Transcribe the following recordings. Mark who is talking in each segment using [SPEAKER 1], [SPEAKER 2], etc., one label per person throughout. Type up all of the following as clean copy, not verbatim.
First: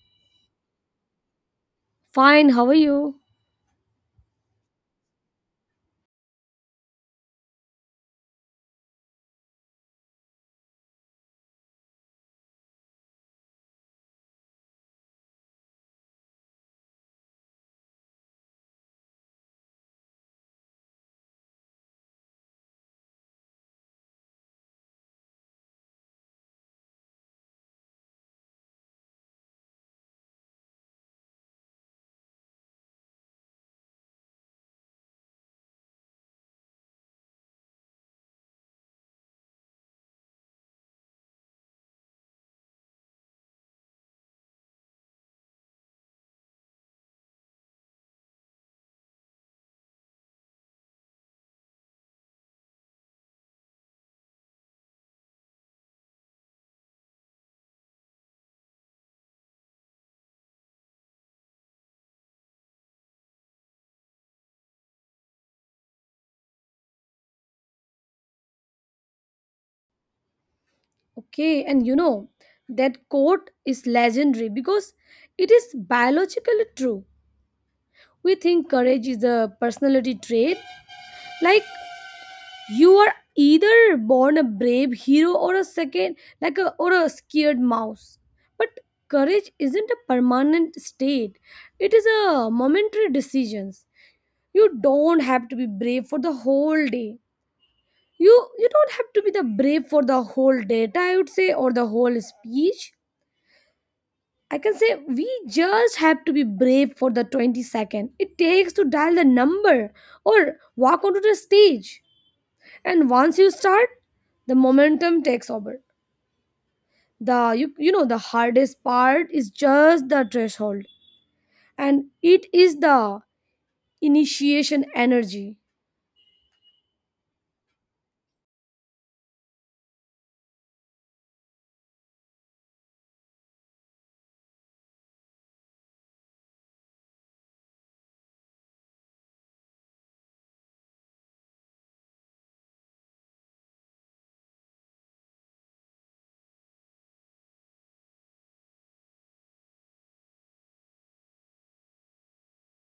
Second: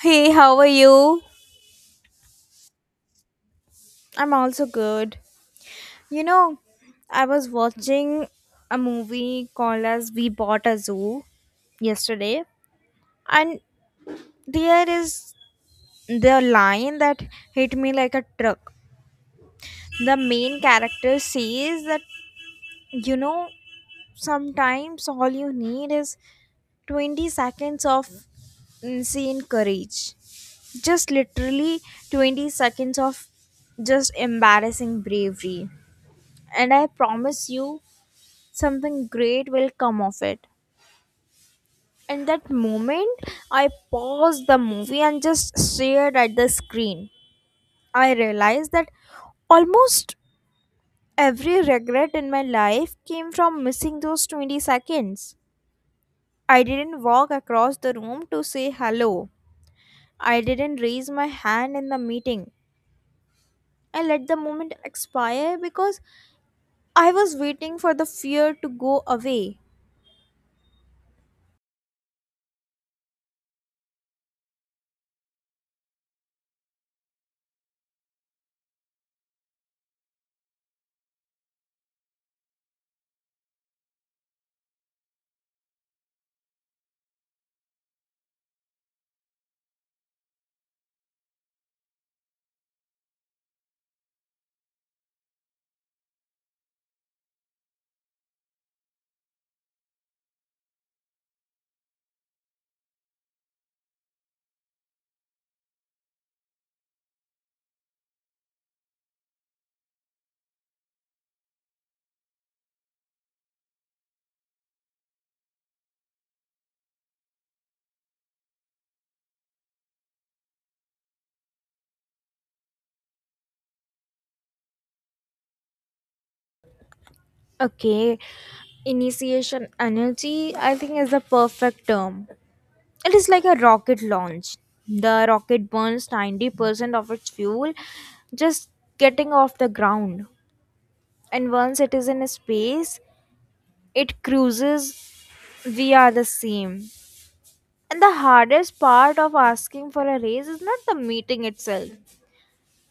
[SPEAKER 1] Hey, how are you?
[SPEAKER 2] Fine, how are you?
[SPEAKER 1] I'm also good. You know, I was watching a movie called as We Bought a Zoo yesterday, and there is the line that hit me like a truck. The main character says that, you know, sometimes all you need is 20 seconds of insane courage. Just literally 20 seconds of just embarrassing bravery, and I promise you something great will come of it. In that moment, I paused the movie and just stared at the screen. I realized that almost every regret in my life came from missing those 20 seconds. I didn't walk across the room to say hello. I didn't raise my hand in the meeting. I let the moment expire because I was waiting for the fear to go away.
[SPEAKER 2] Okay, and that quote is legendary because it is biologically true. We think courage is a personality trait, like you are either born a brave hero or a second, like a or a scared mouse. But courage isn't a permanent state; it is a momentary decisions. You don't have to be brave for the whole day. You don't have to be the brave for the whole data, I would say, or the whole speech. I can say we just have to be brave for the 20 second it takes to dial the number or walk onto the stage. And once you start, the momentum takes over. You know the hardest part is just the threshold, and it is the initiation energy.
[SPEAKER 1] Okay, initiation energy, I think, is the perfect term. It is like a rocket launch. The rocket burns 90% of its fuel just getting off the ground. And once it is in space, it cruises. We are the same. And the hardest part of asking for a raise is not the meeting itself,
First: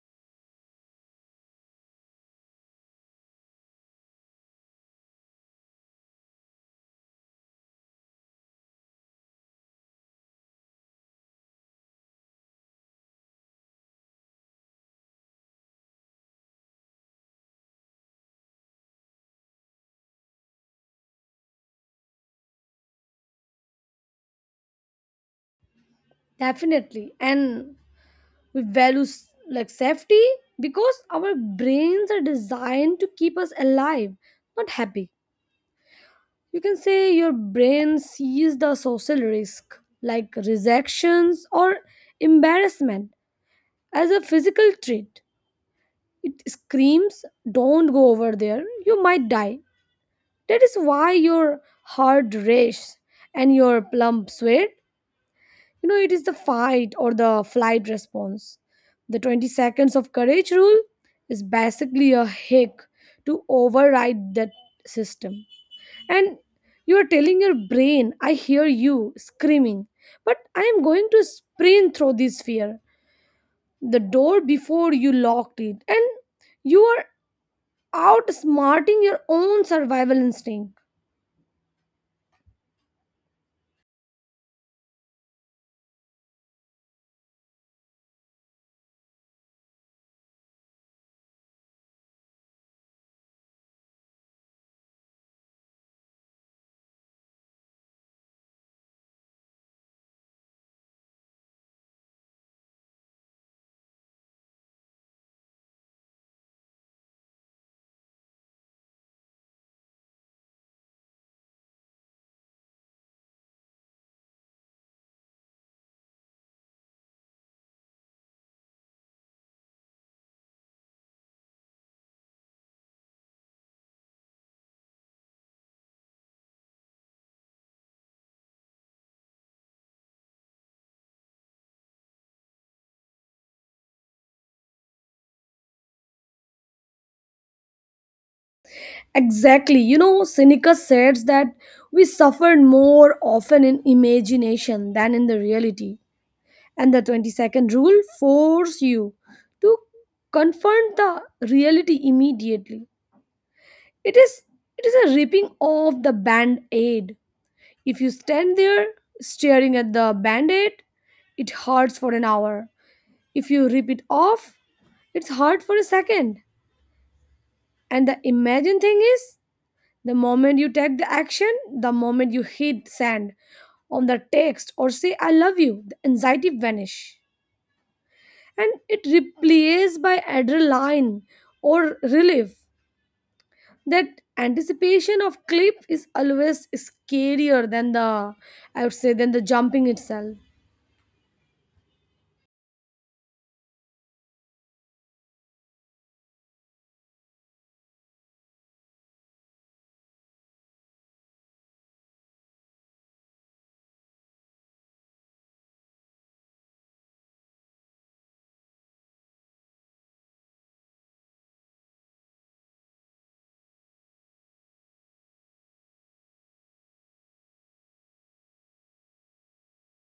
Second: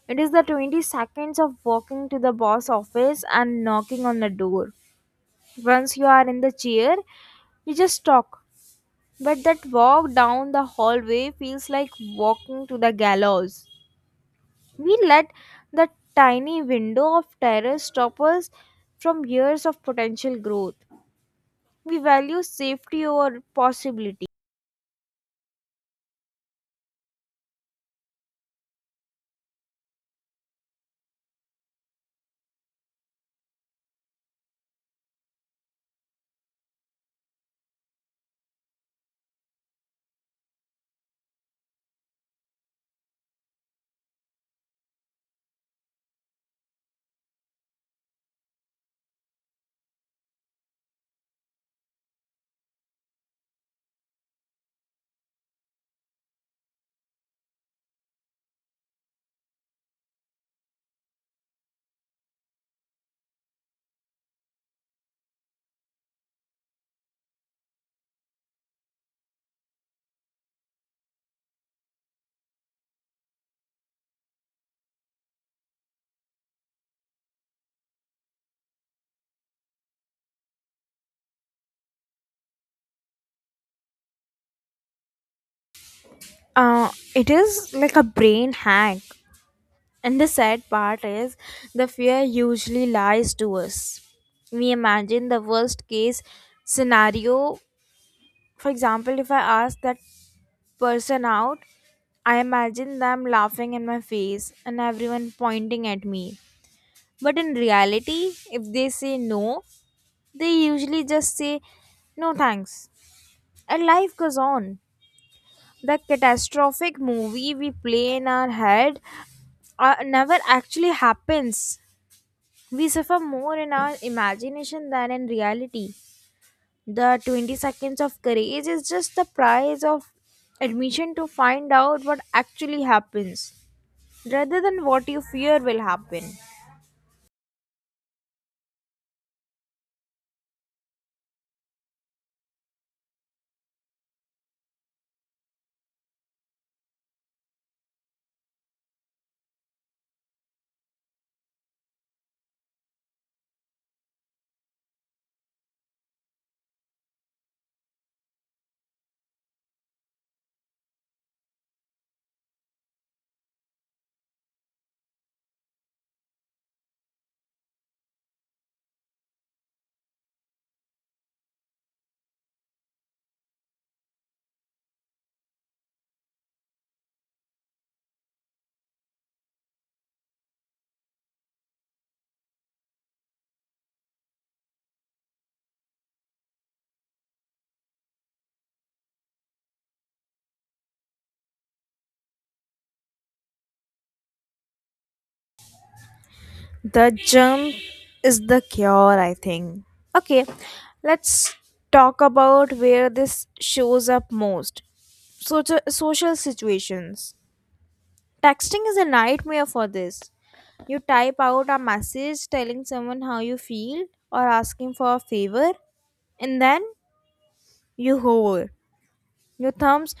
[SPEAKER 1] it is the 20 seconds of walking to the boss office and knocking on the door. Once you are in the chair, you just talk. But that walk down the hallway feels like walking to the gallows. We let the tiny window of terrace stop us from years of potential growth. We value safety over possibility.
[SPEAKER 2] Definitely, and we value like safety because our brains are designed to keep us alive, not happy. You can say your brain sees the social risk, like rejections or embarrassment, as a physical threat. It screams, "Don't go over there, you might die." That is why your heart races and your plump sweat. It is the fight or the flight response. The 20 seconds of courage rule is basically a hack to override that system. And you are telling your brain, "I hear you screaming, but I am going to sprint through this fear." The door before you locked it, and you are outsmarting your own survival instinct.
[SPEAKER 1] It is like a brain hack. And the sad part is the fear usually lies to us. We imagine the worst case scenario. For example, if I ask that person out, I imagine them laughing in my face and everyone pointing at me. But in reality, if they say no, they usually just say no thanks. And life goes on. The catastrophic movie we play in our head never actually happens. We suffer more in our imagination than in reality. The 20 seconds of courage is just the price of admission to find out what actually happens, rather than what you fear will happen.
[SPEAKER 2] Exactly, Seneca says that we suffer more often in imagination than in the reality, and the 22nd rule force you to confront the reality immediately. It is it is a ripping off the band-aid. If you stand there staring at the band-aid, it hurts for an hour. If you rip it off, it's hard for a second. And the imagine thing is, the moment you take the action, the moment you hit send on the text or say I love you, the anxiety vanish. And it replaced by adrenaline or relief. That anticipation of cliff is always scarier than the, I would say, than the jumping itself.
[SPEAKER 1] The jump is the cure, I think. Okay, let's talk about where this shows up most. Social situations. Texting is a nightmare for this. You type out a message telling someone how you feel or asking for a favor, and then you hover. Your thumbs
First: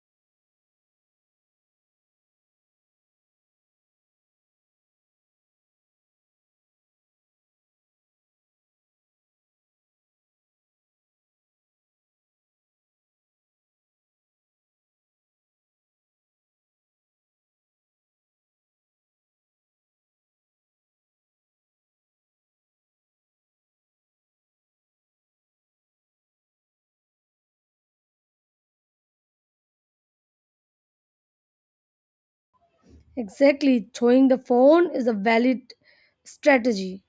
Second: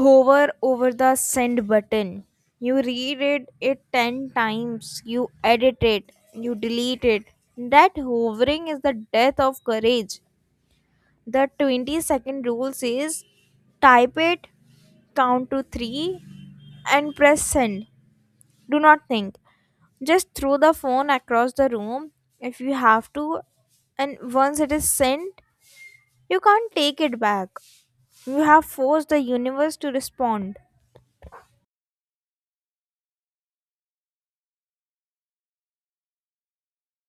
[SPEAKER 1] hover over the send button. You reread it 10 times, you edit it, you delete it. That hovering is the death of courage. The 20-second rule says type it, count to 3, and press send. Do not think. Just throw the phone across the room if you have to, and once it is sent, you can't take it back. You have forced the universe to respond.
[SPEAKER 2] Exactly, throwing the phone is a valid strategy.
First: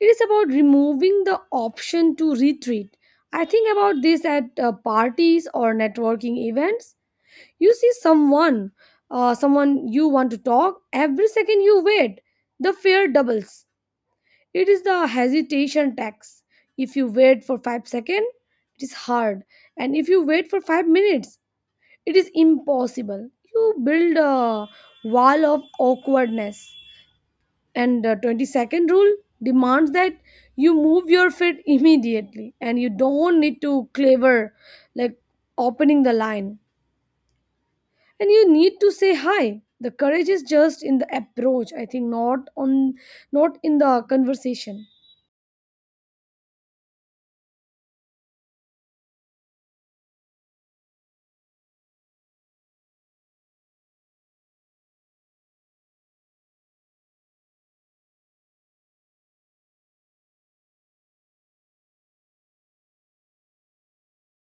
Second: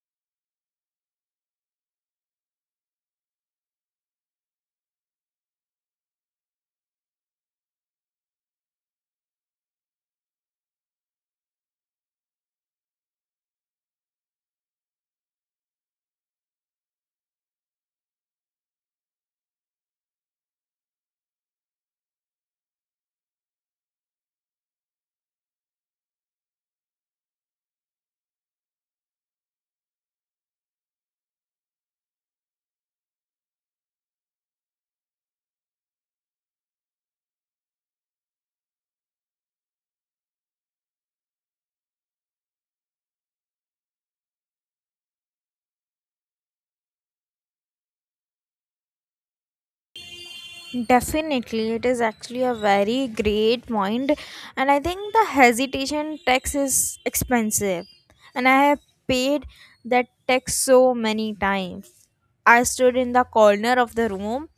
[SPEAKER 2] It is about removing the option to retreat. I think about this at parties or networking events. You see someone, someone you want to talk, every second you wait the fear doubles. It is the hesitation tax. If you wait for 5 seconds, it is hard. And if you wait for 5 minutes, it is impossible. You build a wall of awkwardness. And the 22nd rule demands that you move your feet immediately, and you don't need to clever, like opening the line. And you need to say hi. The courage is just in the approach, I think, not in the conversation.
[SPEAKER 1] Definitely, it is actually a very great point, and I think the hesitation tax is expensive, and I have paid that tax so many times. I stood in the corner of the room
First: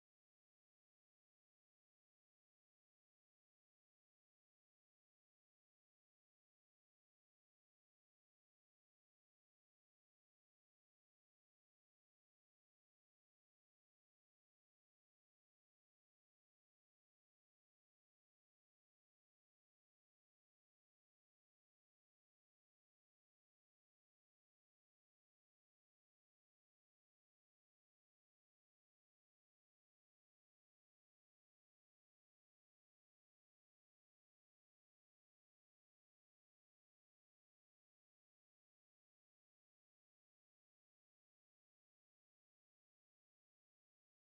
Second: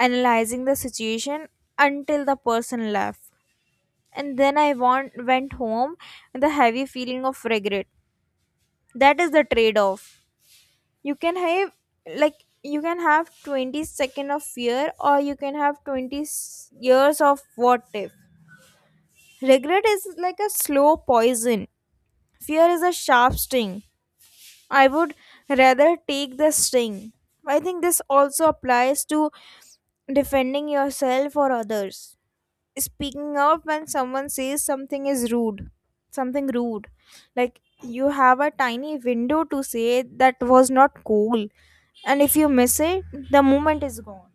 [SPEAKER 1] analyzing the situation until the person left, and then went home with a heavy feeling of regret. That is the trade off you can have, like you can have 20 second of fear, or you can have years of what if. Regret is like a slow poison. Fear is a sharp sting. I would rather take the sting. I think this also applies to defending yourself or others, speaking up when someone says something is rude, something rude. Like you have a tiny window to say that was not cool, and if you miss it, the moment is gone.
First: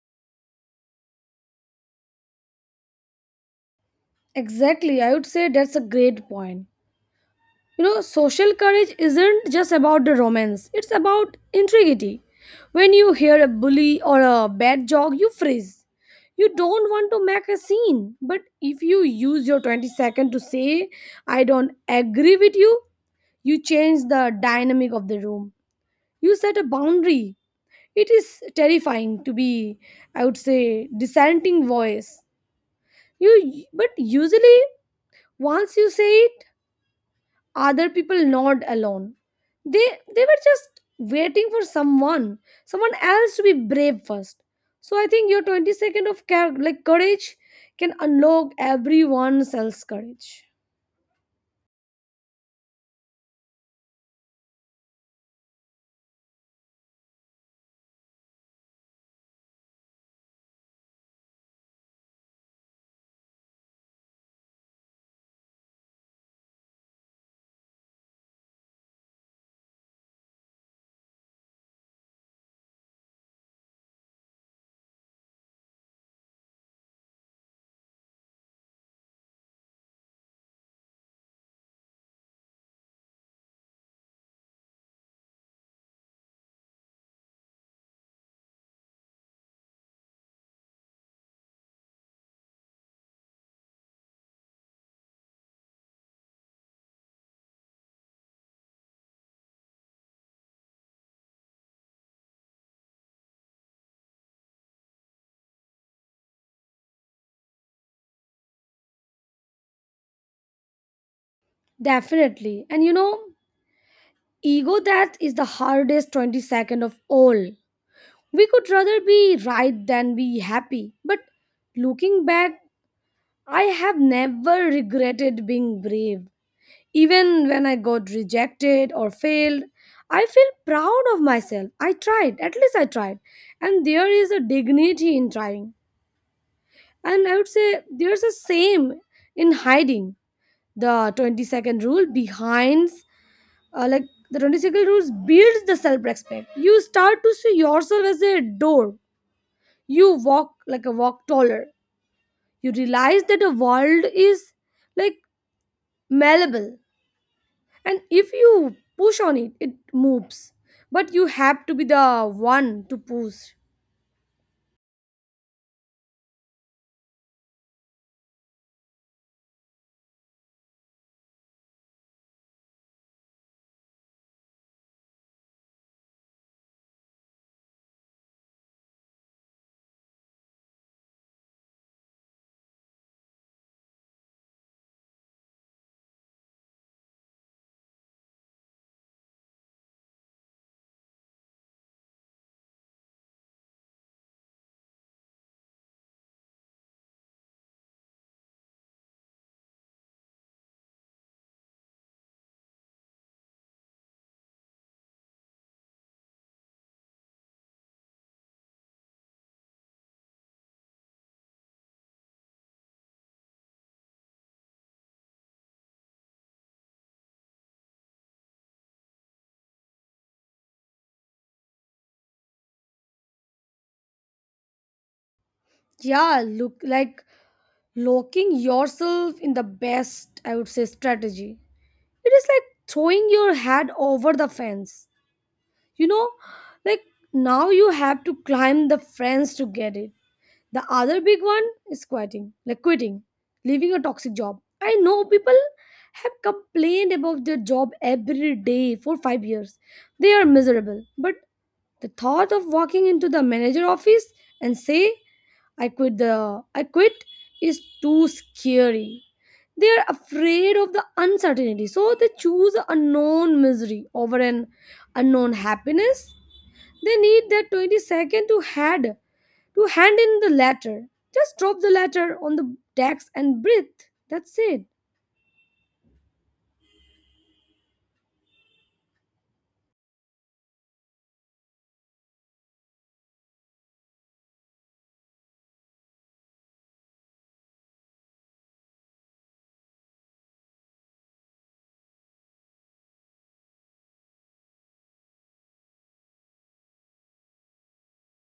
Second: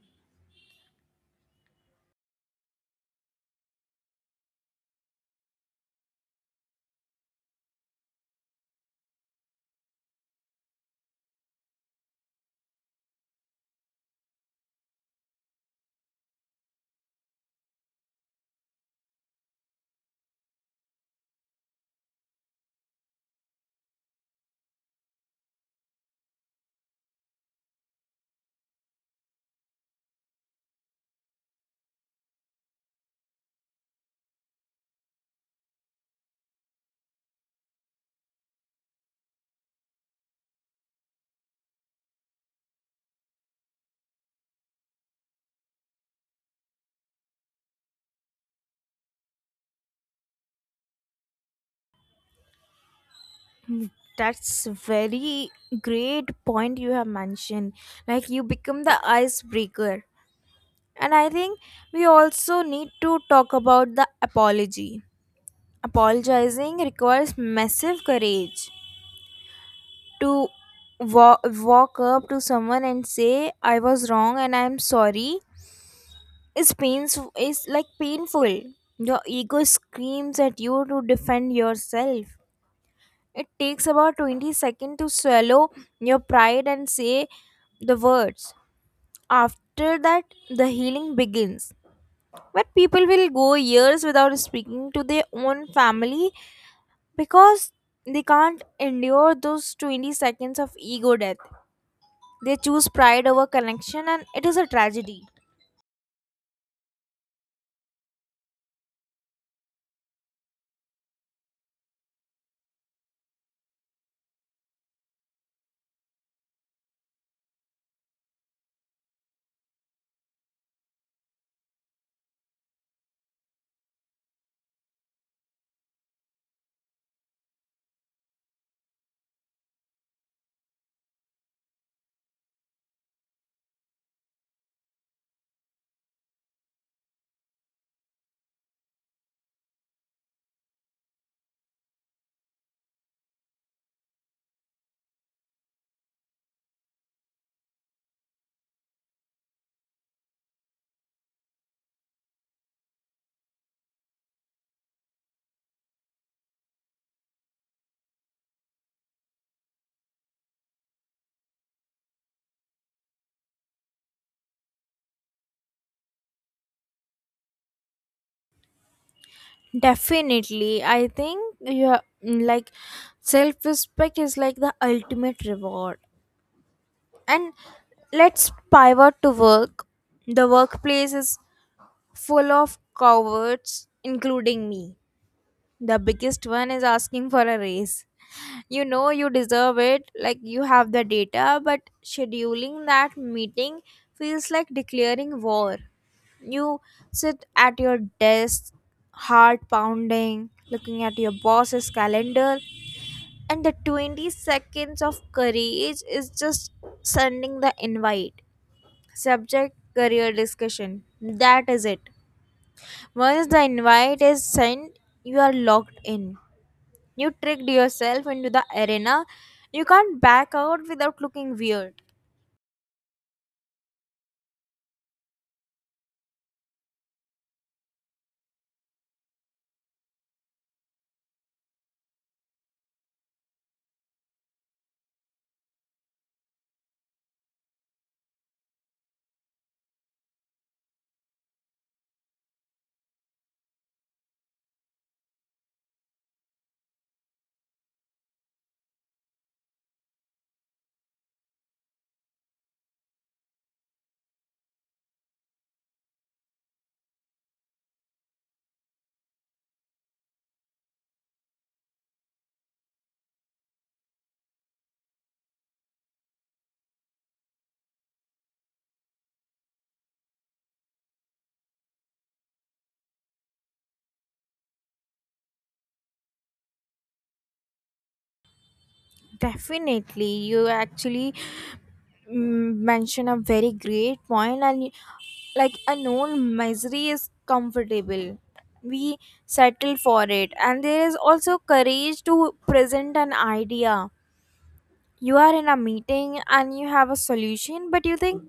[SPEAKER 2] Exactly, I would say that's a great point. Social courage isn't just about the romance, it's about integrity. When you hear a bully or a bad joke, you freeze. You don't want to make a scene, but if you use your 20 second to say, "I don't agree with you," you change the dynamic of the room. You set a boundary. It is terrifying to be, I would say, dissenting voice. You but usually once you say it, other people not alone. they they were just waiting for someone else to be brave first. So I think your 20 second of care like courage can unlock everyone else's courage.
[SPEAKER 1] Hmm, that's very great point you have mentioned. Like you become the icebreaker, and I think we also need to talk about the apology. Apologizing requires massive courage to wa- walk up to someone and say I was wrong and I'm sorry. Is painful, is painful. Your ego screams at you to defend yourself. It takes about 20 seconds to swallow your pride and say the words. After that, the healing begins. But people will go years without speaking to their own family because they can't endure those 20 seconds of ego death. They choose pride over connection, and it is a tragedy.
[SPEAKER 2] Definitely, and ego, that is the hardest 20 second of all. We could rather be right than be happy. But looking back, I have never regretted being brave. Even when I got rejected or failed, I feel proud of myself. I tried, at least I tried. And there is a dignity in trying. And I would say there's a same in hiding. The 22nd rule behind, like the 22nd rules builds the self respect. You start to see yourself as a door. You walk like a walk taller. You realize that the world is, like, malleable, and if you push on it, it moves. But you have to be the one to push.
[SPEAKER 1] Definitely, I think you have, like, self-respect is like the ultimate reward. And let's pivot to work. The workplace is full of cowards, including me. The biggest one is asking for a raise. You know you deserve it, like you have the data, but scheduling that meeting feels like declaring war. You sit at your desk, heart pounding, looking at your boss's calendar, and the 20 seconds of courage is just sending the invite. Subject: career discussion. That is it. Once the invite is sent, you are locked in. You tricked yourself into the arena. You can't back out without looking weird.
[SPEAKER 2] Yeah, look, like locking yourself in the best, I would say, strategy. It is like throwing your head over the fence, you know like now you have to climb the fence to get it. The other big one is quitting, leaving a toxic job. I know people have complained about their job every day for 5 years. They are miserable, but the thought of walking into the manager office and say, "I quit" is too scary. They are afraid of the uncertainty, so they choose a known misery over an unknown happiness. They need that 20 second to hand in the letter. Just drop the letter on the desk and breathe. That's it.
[SPEAKER 1] Definitely, you actually mention a very great point, and like a known misery is comfortable. We settle for it. And there is also courage to present an idea. You are in a meeting and you have a solution, but you think,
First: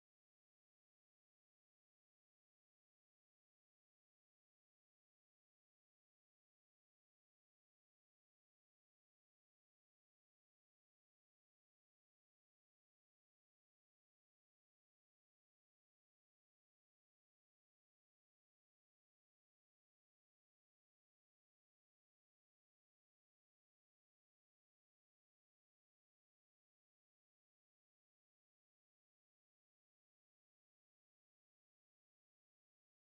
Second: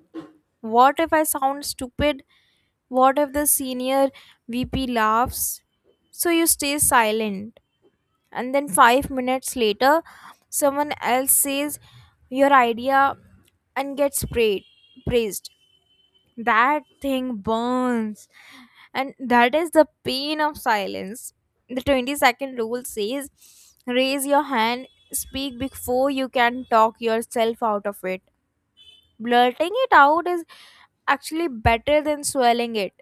[SPEAKER 1] what if I sound stupid? What if the senior VP laughs? So you stay silent, and then 5 minutes later someone else says your idea and gets praised. That thing burns, and that is the pain of silence. The 20-second rule says raise your hand, speak before you can talk yourself out of it. Blurting it out is actually better than swelling it.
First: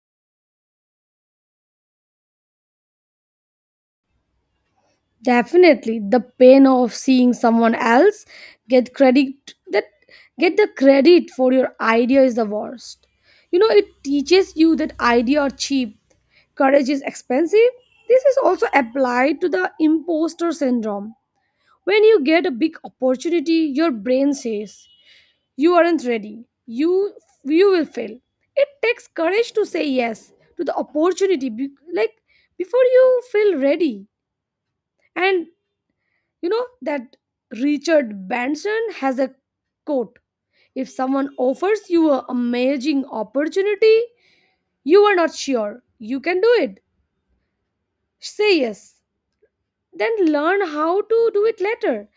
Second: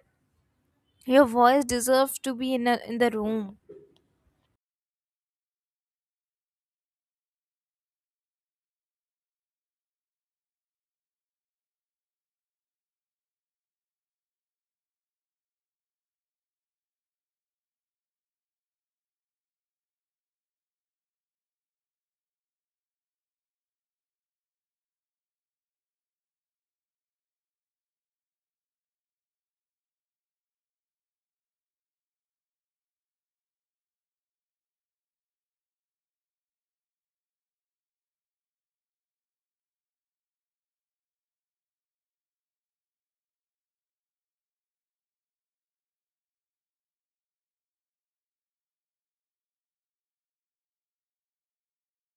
[SPEAKER 1] Your voice deserves to be in the room.
[SPEAKER 2] Definitely, the pain of seeing someone else get credit that get the credit for your idea is the worst. It teaches you that idea are cheap, courage is expensive. This is also applied to the imposter syndrome. When you get a big opportunity, your brain says you aren't ready. You will fail. It takes courage to say yes to the opportunity, like before you feel ready. And you know that Richard Branson has a quote: "If someone offers you an amazing opportunity, you are not sure you can do it. Say yes. Then learn how to do it later."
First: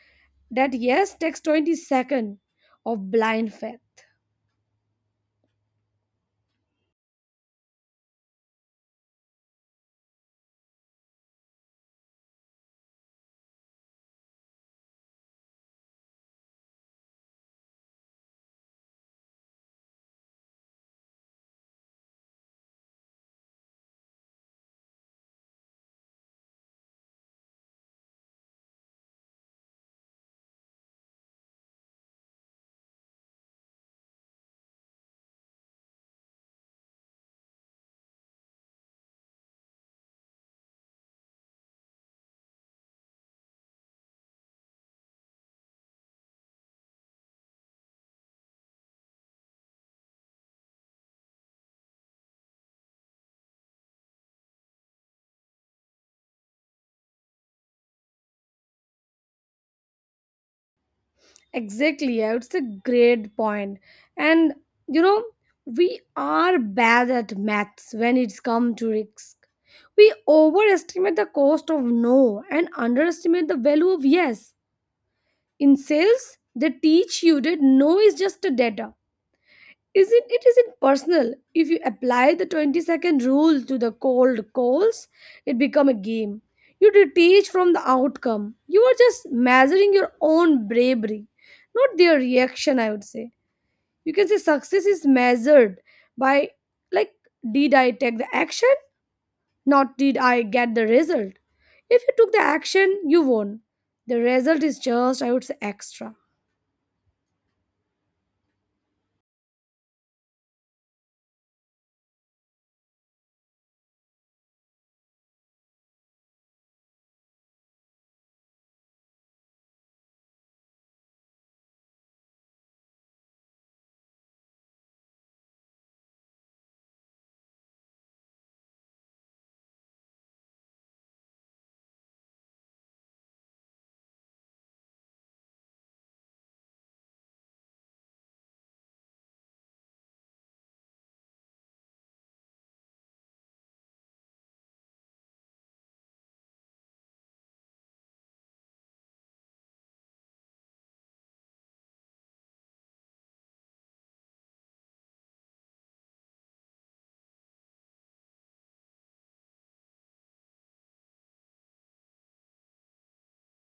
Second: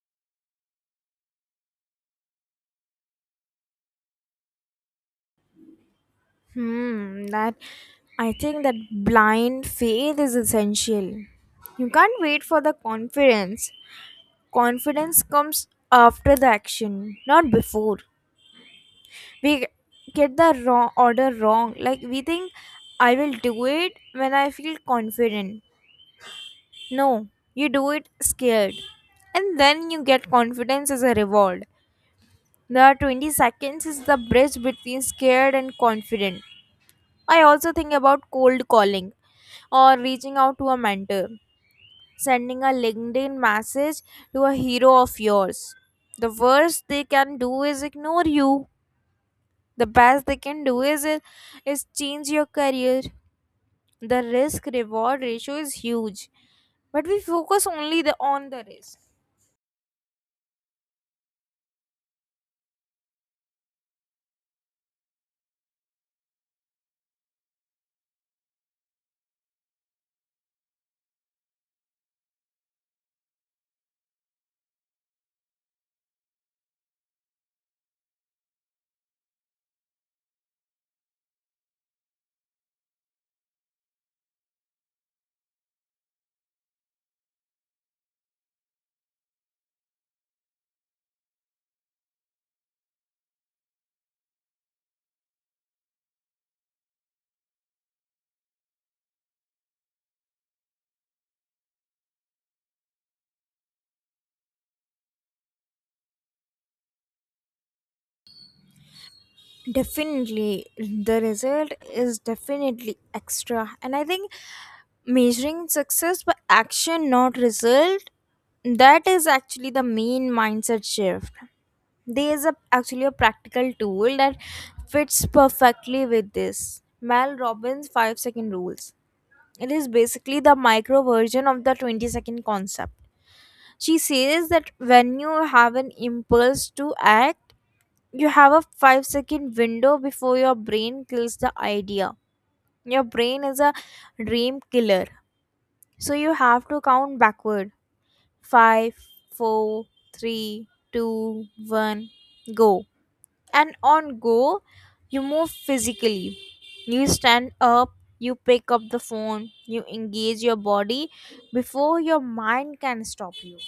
[SPEAKER 2] That yes takes 20 seconds of blind faith.
[SPEAKER 1] Hmm, that I think that blind faith is essential. You can't wait for the confidence. Confidence comes after the action, not before. We get the wrong order wrong. Like we think, I will do it when I feel confident. No, you do it scared. And then you get confidence as a reward. The 20 seconds is the bridge between scared and confident. I also think about cold calling or reaching out to a mentor, sending a LinkedIn message to a hero of yours. The worst they can do is ignore you. The best they can do is change your career. The risk reward ratio is huge, but we focus on the risk.
[SPEAKER 2] Exactly, yeah, it's a great point. And you know, we are bad at maths when it's come to risk. We overestimate the cost of no and underestimate the value of yes. In sales, they teach you that no is just a data. Isn't it isn't personal. If you apply the 20-second rule to the cold calls, it become a game. You detach from the outcome. You are just measuring your own bravery, not their reaction, I would say. You can say success is measured by, like, did I take the action? Not did I get the result. If you took the action, you won. The result is just, I would say, extra.
[SPEAKER 1] Definitely, the result is definitely extra, and I think measuring success by action, not result, that is actually the main mindset shift. There is a, actually a practical tool that fits perfectly with this, Mel Robbins' 5 second rules. It is basically the micro version of the 20-second concept. She says that when you have an impulse to act, you have a 5-second window before your brain kills the idea. Your brain is a dream killer. So you have to count backward: five, four, three, two, one, go. And on go, you move physically. You stand up, you pick up the phone, you engage your body before your mind can stop you.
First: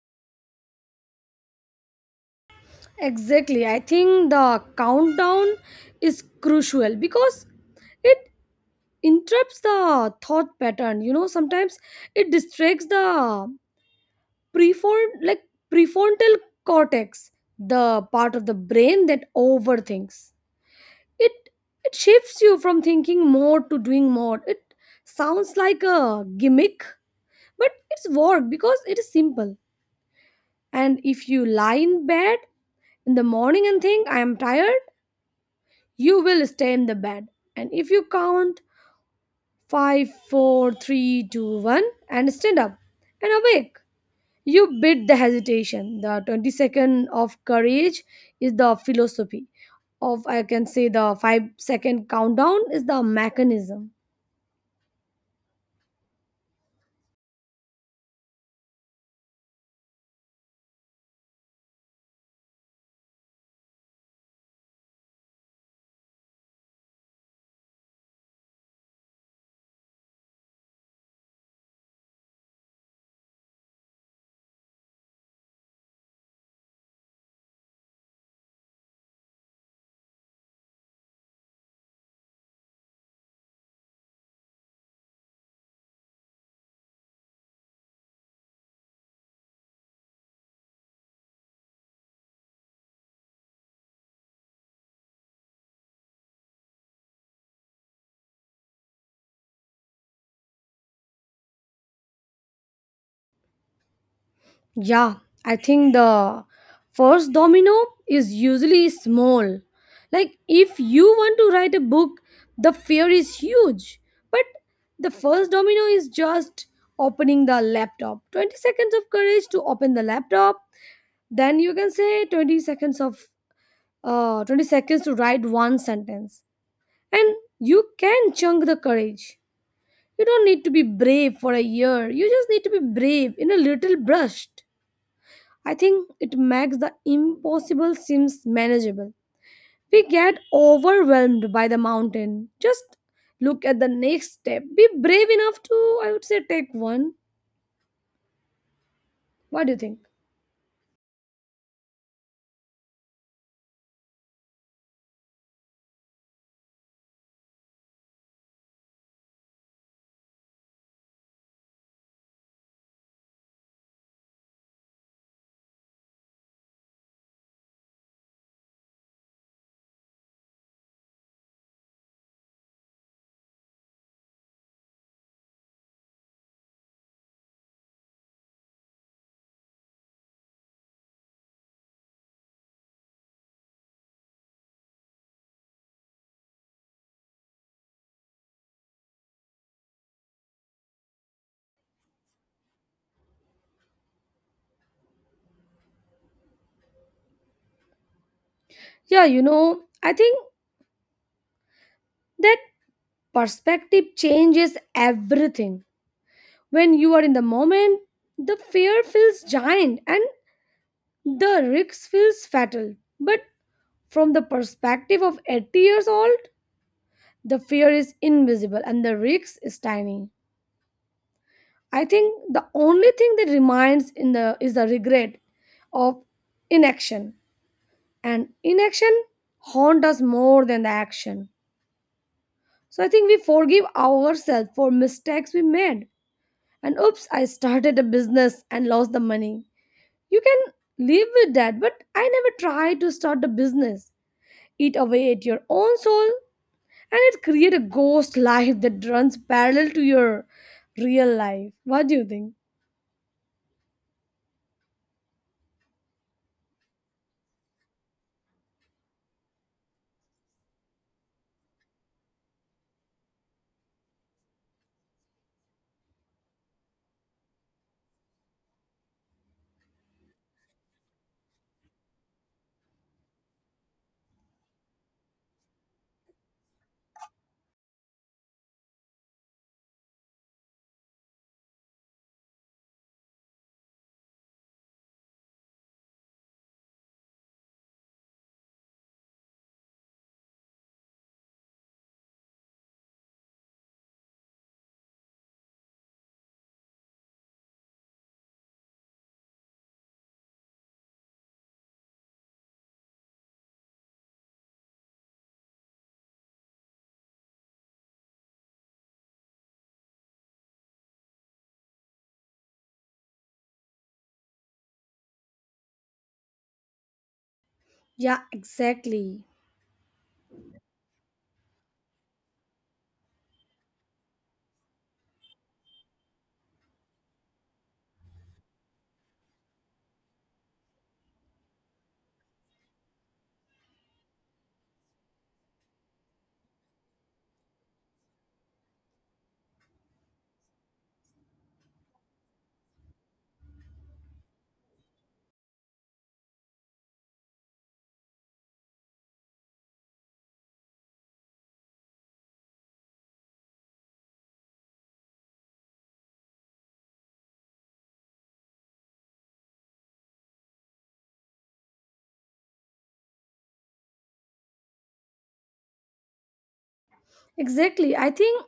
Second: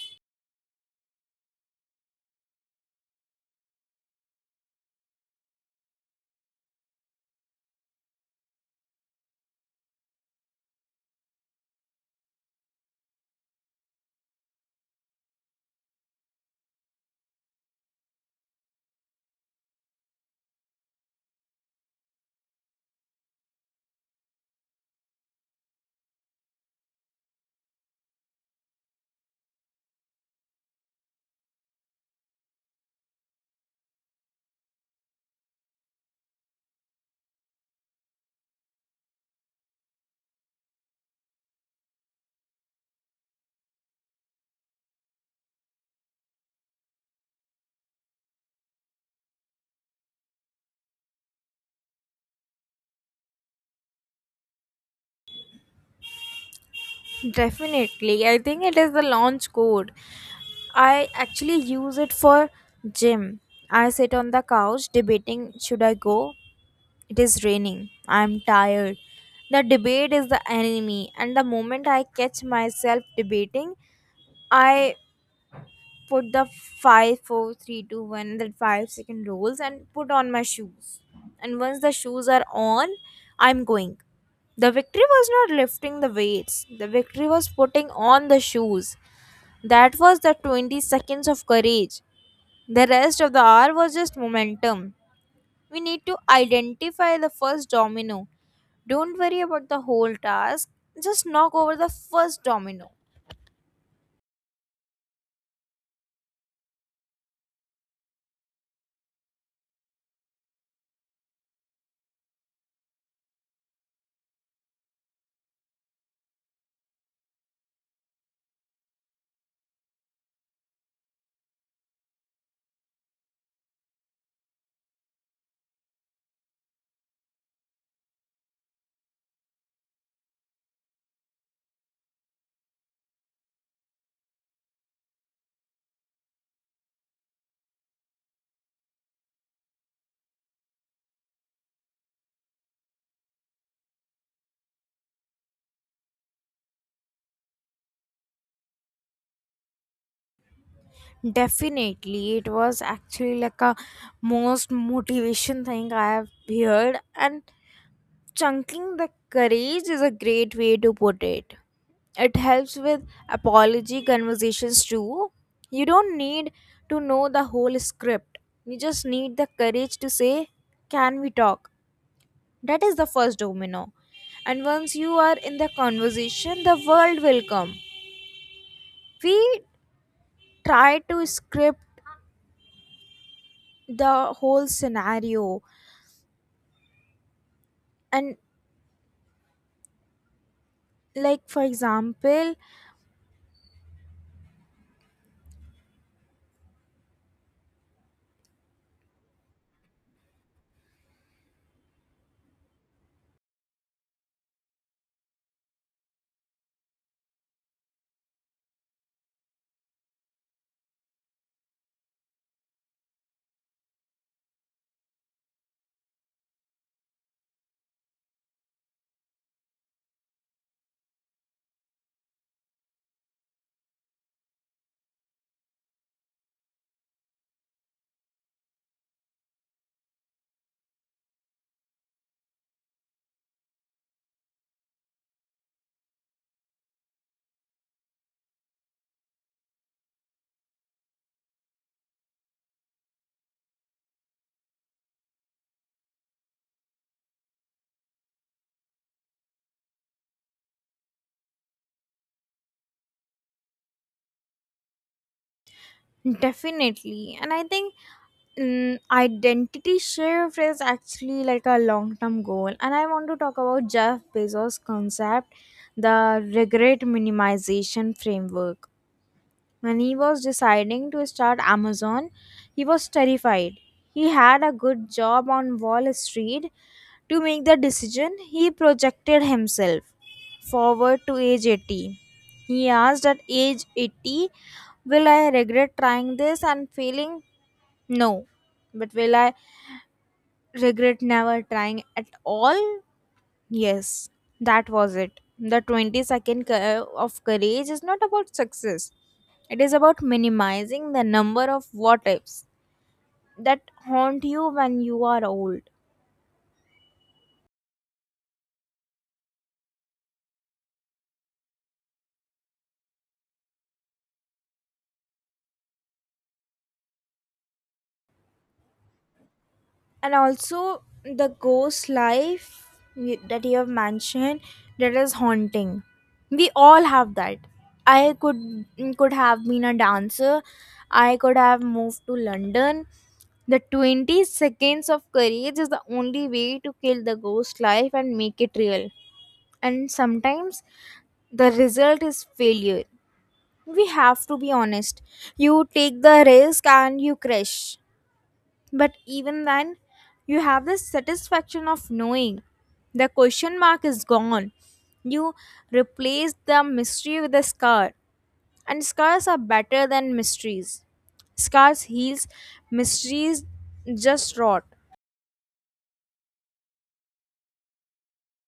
[SPEAKER 2] Exactly. I think the countdown is crucial because it interrupts the thought pattern. Sometimes it distracts the prefrontal, like prefrontal cortex, the part of the brain that overthinks. It it shifts you from thinking more to doing more. It sounds like a gimmick, but it's work because it is simple. And if you lie in bed in the morning and think, "I am tired," you will stay in the bed. And if you count five, four, three, two, one, and stand up and awake, you beat the hesitation. The 22nd of courage is the philosophy, of, I can say, the 5-second countdown is the mechanism.
[SPEAKER 1] Definitely, I think it is the launch code. I actually use it for gym. I sit on the couch debating, should I go? It is raining, I am tired. The debate is the enemy, and the moment I catch myself debating, I put the five, four, three, two, one, that 5 second rules, and put on my shoes. And once the shoes are on, I'm going. The victory was not lifting the weights. The victory was putting on the shoes. That was the 20 seconds of courage. The rest of the hour was just momentum. We need to identify the first domino. Don't worry about the whole task, just knock over the first domino.
[SPEAKER 2] Yeah, I think the first domino is usually small. Like, if you want to write a book, the fear is huge. But the first domino is just opening the laptop. 20 seconds of courage to open the laptop. Then you can say 20 seconds of, 20 seconds to write one sentence. And you can chunk the courage. You don't need to be brave for a year. You just need to be brave in a little brush. I think it makes the impossible seems manageable. We get overwhelmed by the mountain. Just look at the next step. Be brave enough to, I would say, take one. What do you think?
[SPEAKER 1] Definitely, it was actually like a most motivation thing I have heard, and chunking the courage is a great way to put it. It helps with apology conversations too. You don't need to know the whole script, you just need the courage to say, can we talk? That is the first domino. And once you are in the conversation, the world will come. We try to script the whole scenario and, like, for example.
[SPEAKER 2] Yeah, I think that perspective changes everything. When you are in the moment, the fear feels giant and the risk feels fatal. But from the perspective of 80 years old, the fear is invisible and the risk is tiny. I think the only thing that remains in the is the regret of inaction, and inaction haunt us more than the action. So I think we forgive ourselves for mistakes we made. And oops, I started a business and lost the money. You can live with that, but I never tried to start a business. Eat away at your own soul, and it create a ghost life that runs parallel to your real life. What do you think?
[SPEAKER 1] Definitely, and I think, identity shift is actually like a long term goal. And I want to talk about Jeff Bezos' concept, the regret minimization framework. When he was deciding to start Amazon, he was terrified. He had a good job on Wall Street. To make the decision, he projected himself forward to age 80. He asked, at age 80, will I regret trying this and failing? No. But will I regret never trying at all? Yes. That was it. The 20 second of courage is not about success, it is about minimizing the number of what ifs that haunt you when you are old.
[SPEAKER 2] Yeah, exactly.
[SPEAKER 1] And also the ghost life that you have mentioned, that is haunting. We all have that. I could could have been a dancer, I could have moved to London. The 20 seconds of courage is the only way to kill the ghost life and make it real. And sometimes the result is failure, we have to be honest. You take the risk and you crash, but even then, you have the satisfaction of knowing the question mark is gone. You replace the mystery with a scar, and scars are better than mysteries. Scars heals, mysteries just rot.
[SPEAKER 2] Exactly. I think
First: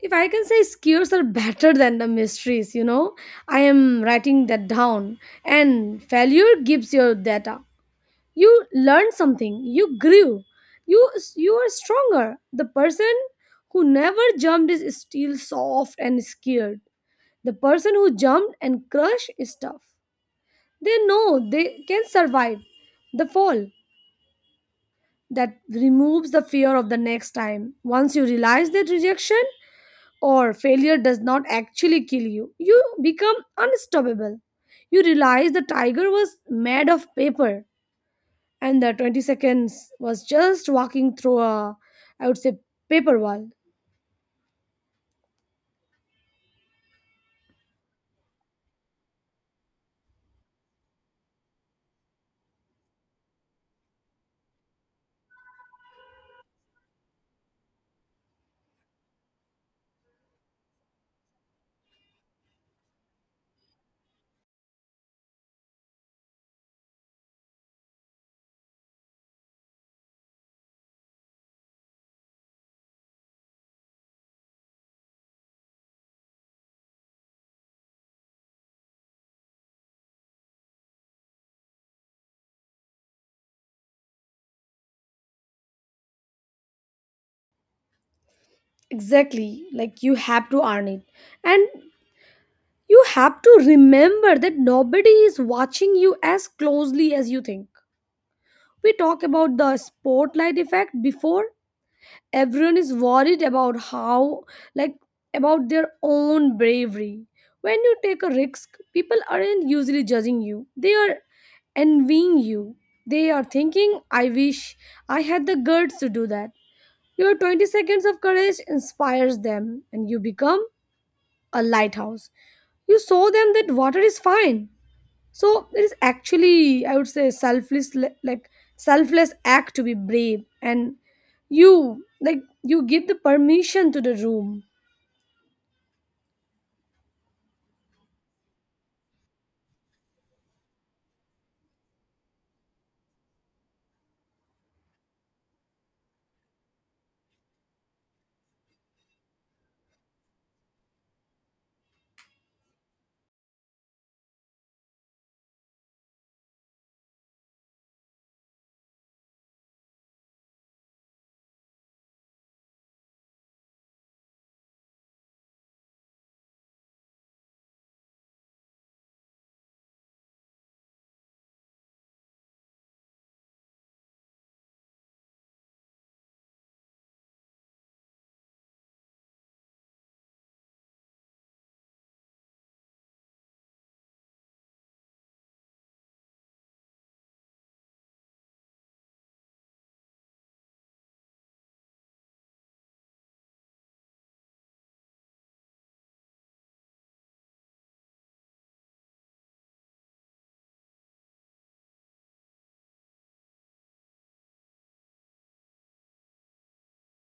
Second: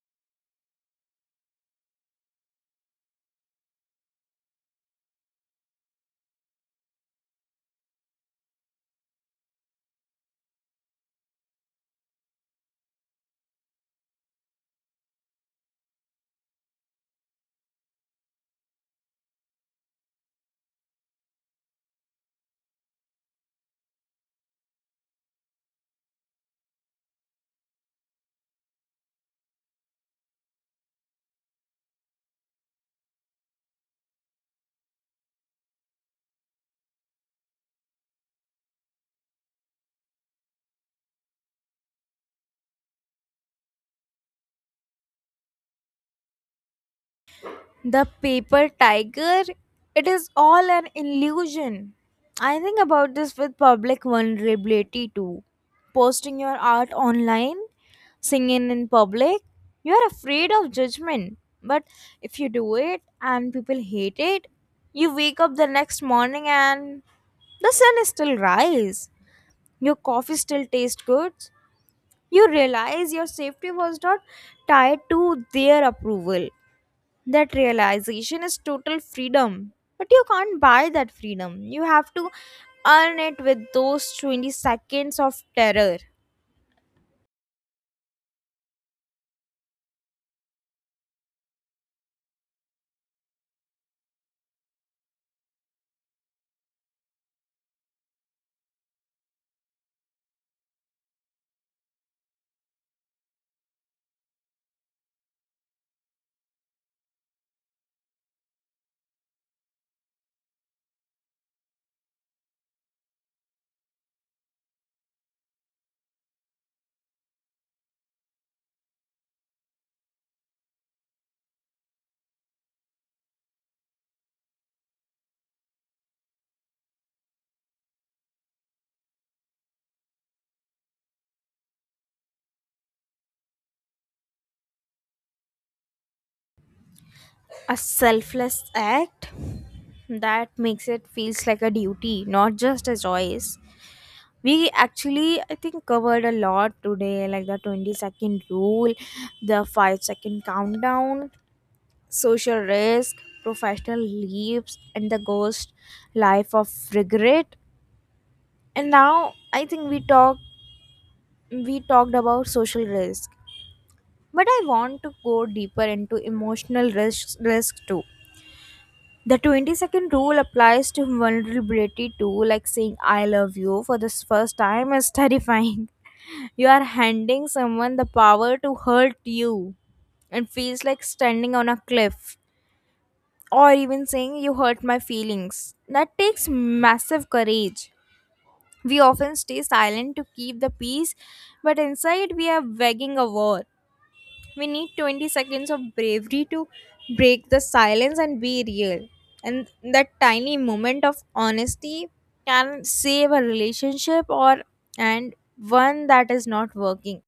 [SPEAKER 2] if I can say skewers are better than the mysteries, I am writing that down. And failure gives you data. You learn something. You grew. You you are stronger. The person who never jumped is still soft and scared. The person who jumped and crushed is tough. They know they can survive the fall. That removes the fear of the next time. Once you realize that rejection or failure does not actually kill you, you become unstoppable. You realize the tiger was made of paper, and the 20 seconds was just walking through a, I would say, paper wall.
[SPEAKER 1] The paper tiger, it is all an illusion. I think about this with public vulnerability too. Posting your art online, singing in public, you are afraid of judgment. But if you do it and people hate it, you wake up the next morning and the sun is still rise. Your coffee still tastes good. You realize your safety was not tied to their approval. That realization is total freedom. But you can't buy that freedom. You have to earn it with those 20 seconds of terror.
[SPEAKER 2] Exactly, like you have to earn it. And you have to remember that nobody is watching you as closely as you think. We talk about the spotlight effect before, everyone is worried about how, like, about their own bravery. When you take a risk, people aren't usually judging you, they are envying you. They are thinking, "I wish I had the guts to do that." Your 20 seconds of courage inspires them and you become a lighthouse. You show them that water is fine. So there is actually, I would say, selfless, like selfless act to be brave. And you give the permission to the room.
[SPEAKER 1] A selfless act that makes it feels like a duty, not just a choice. We actually, I think, covered a lot today, like the 20-second rule, the 5-second countdown, social risk, professional leaps, and the ghost life of regret. And now, I think we talked, we talked about social risk, but I want to go deeper into emotional risk too. The 22nd rule applies to vulnerability too, like saying I love you for the first time is terrifying. You are handing someone the power to hurt you, and feels like standing on a cliff, or even saying you hurt my feelings. That takes massive courage. We often stay silent to keep the peace, but inside we are waging a war. We need 20 seconds of bravery to break the silence and be real. And that tiny moment of honesty can save a relationship or and one that is not working.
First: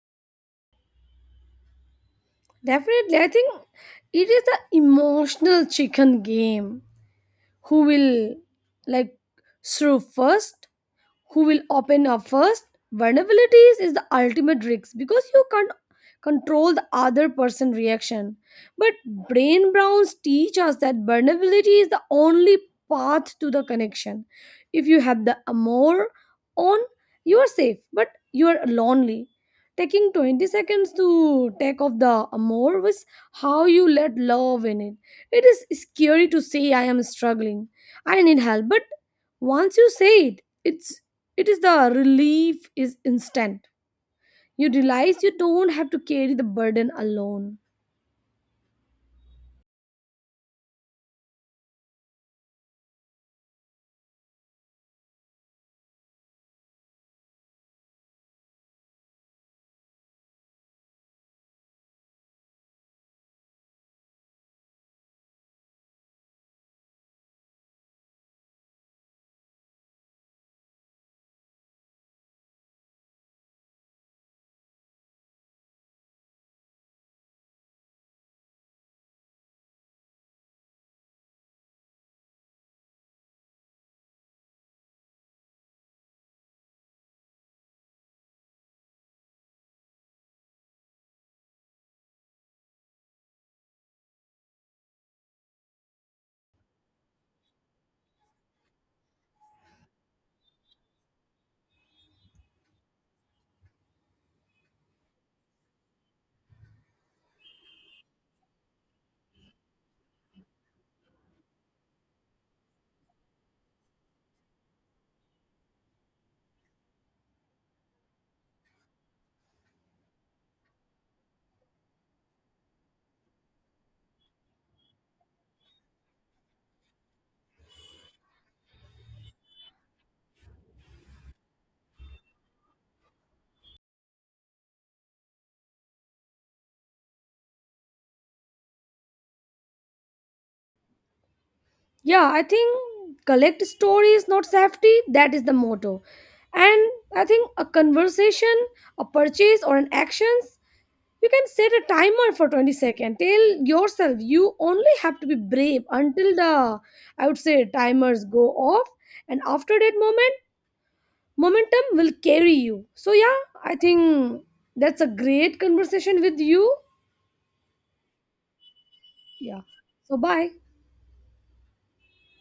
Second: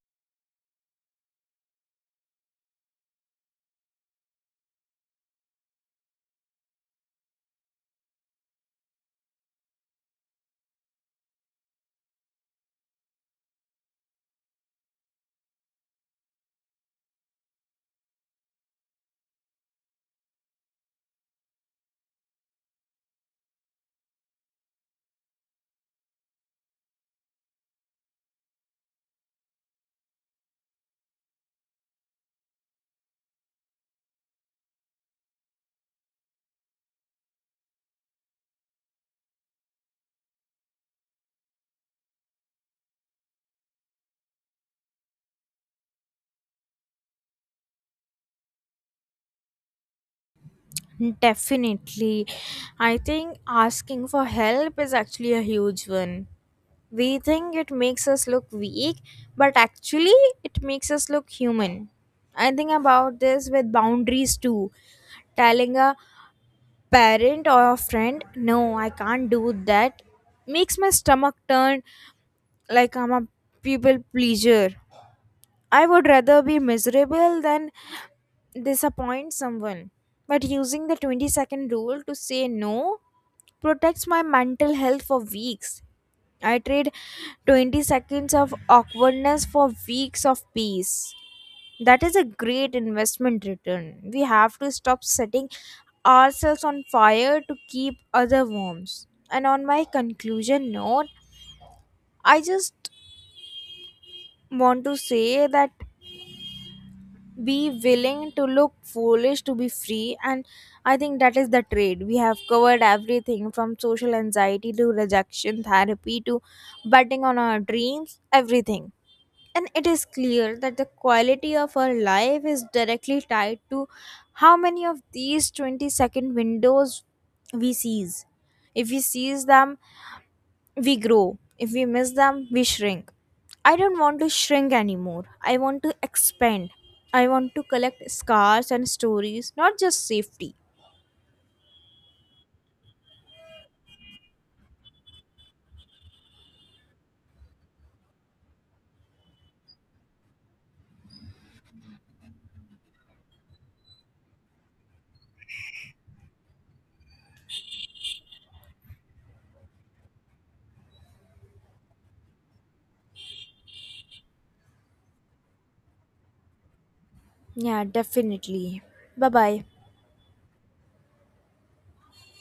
[SPEAKER 2] Definitely, I think it is the emotional chicken game. Who will, like, through first? Who will open up first? Vulnerabilities is the ultimate risk because you can't control the other person reaction. But Brain Browns teach us that vulnerability is the only path to the connection. If you have the amor on, you are safe but you are lonely. Taking 20 seconds to take off the amor was how you let love in it. It is scary to say, "I am struggling, I need help," but once you say it, it is the relief is instant. You realize you don't have to carry the burden alone.
[SPEAKER 1] Definitely, I think asking for help is actually a huge one. We think it makes us look weak, but actually it makes us look human. I think about this with boundaries too. Telling a parent or a friend, no, I can't do that, makes my stomach turn. Like I'm a people pleaser. I would rather be miserable than disappoint someone. But using the 20-second rule to say no protects my mental health for weeks. I trade 20 seconds of awkwardness for weeks of peace. That is a great investment return. We have to stop setting ourselves on fire to keep other warm. And on my conclusion note, I just want to say that, be willing to look foolish to be free. And I think that is the trade. We have covered everything from social anxiety to rejection therapy to betting on our dreams, everything. And it is clear that the quality of our life is directly tied to how many of these 20-second windows we seize. If we seize them, we grow. If we miss them, we shrink. I don't want to shrink anymore. I want to expand. I want to collect scars and stories, not just safety.
[SPEAKER 2] Yeah, I think collect stories, not safety, that is the motto. And I think a conversation, a purchase, or an actions, you can set a timer for 20 seconds. Tell yourself you only have to be brave until the, I would say, timers go off. And after that moment, momentum will carry you. So, yeah, I think that's a great conversation with you.
[SPEAKER 1] Yeah, definitely. Bye
[SPEAKER 2] Yeah.
[SPEAKER 1] bye.
[SPEAKER 2] So, bye.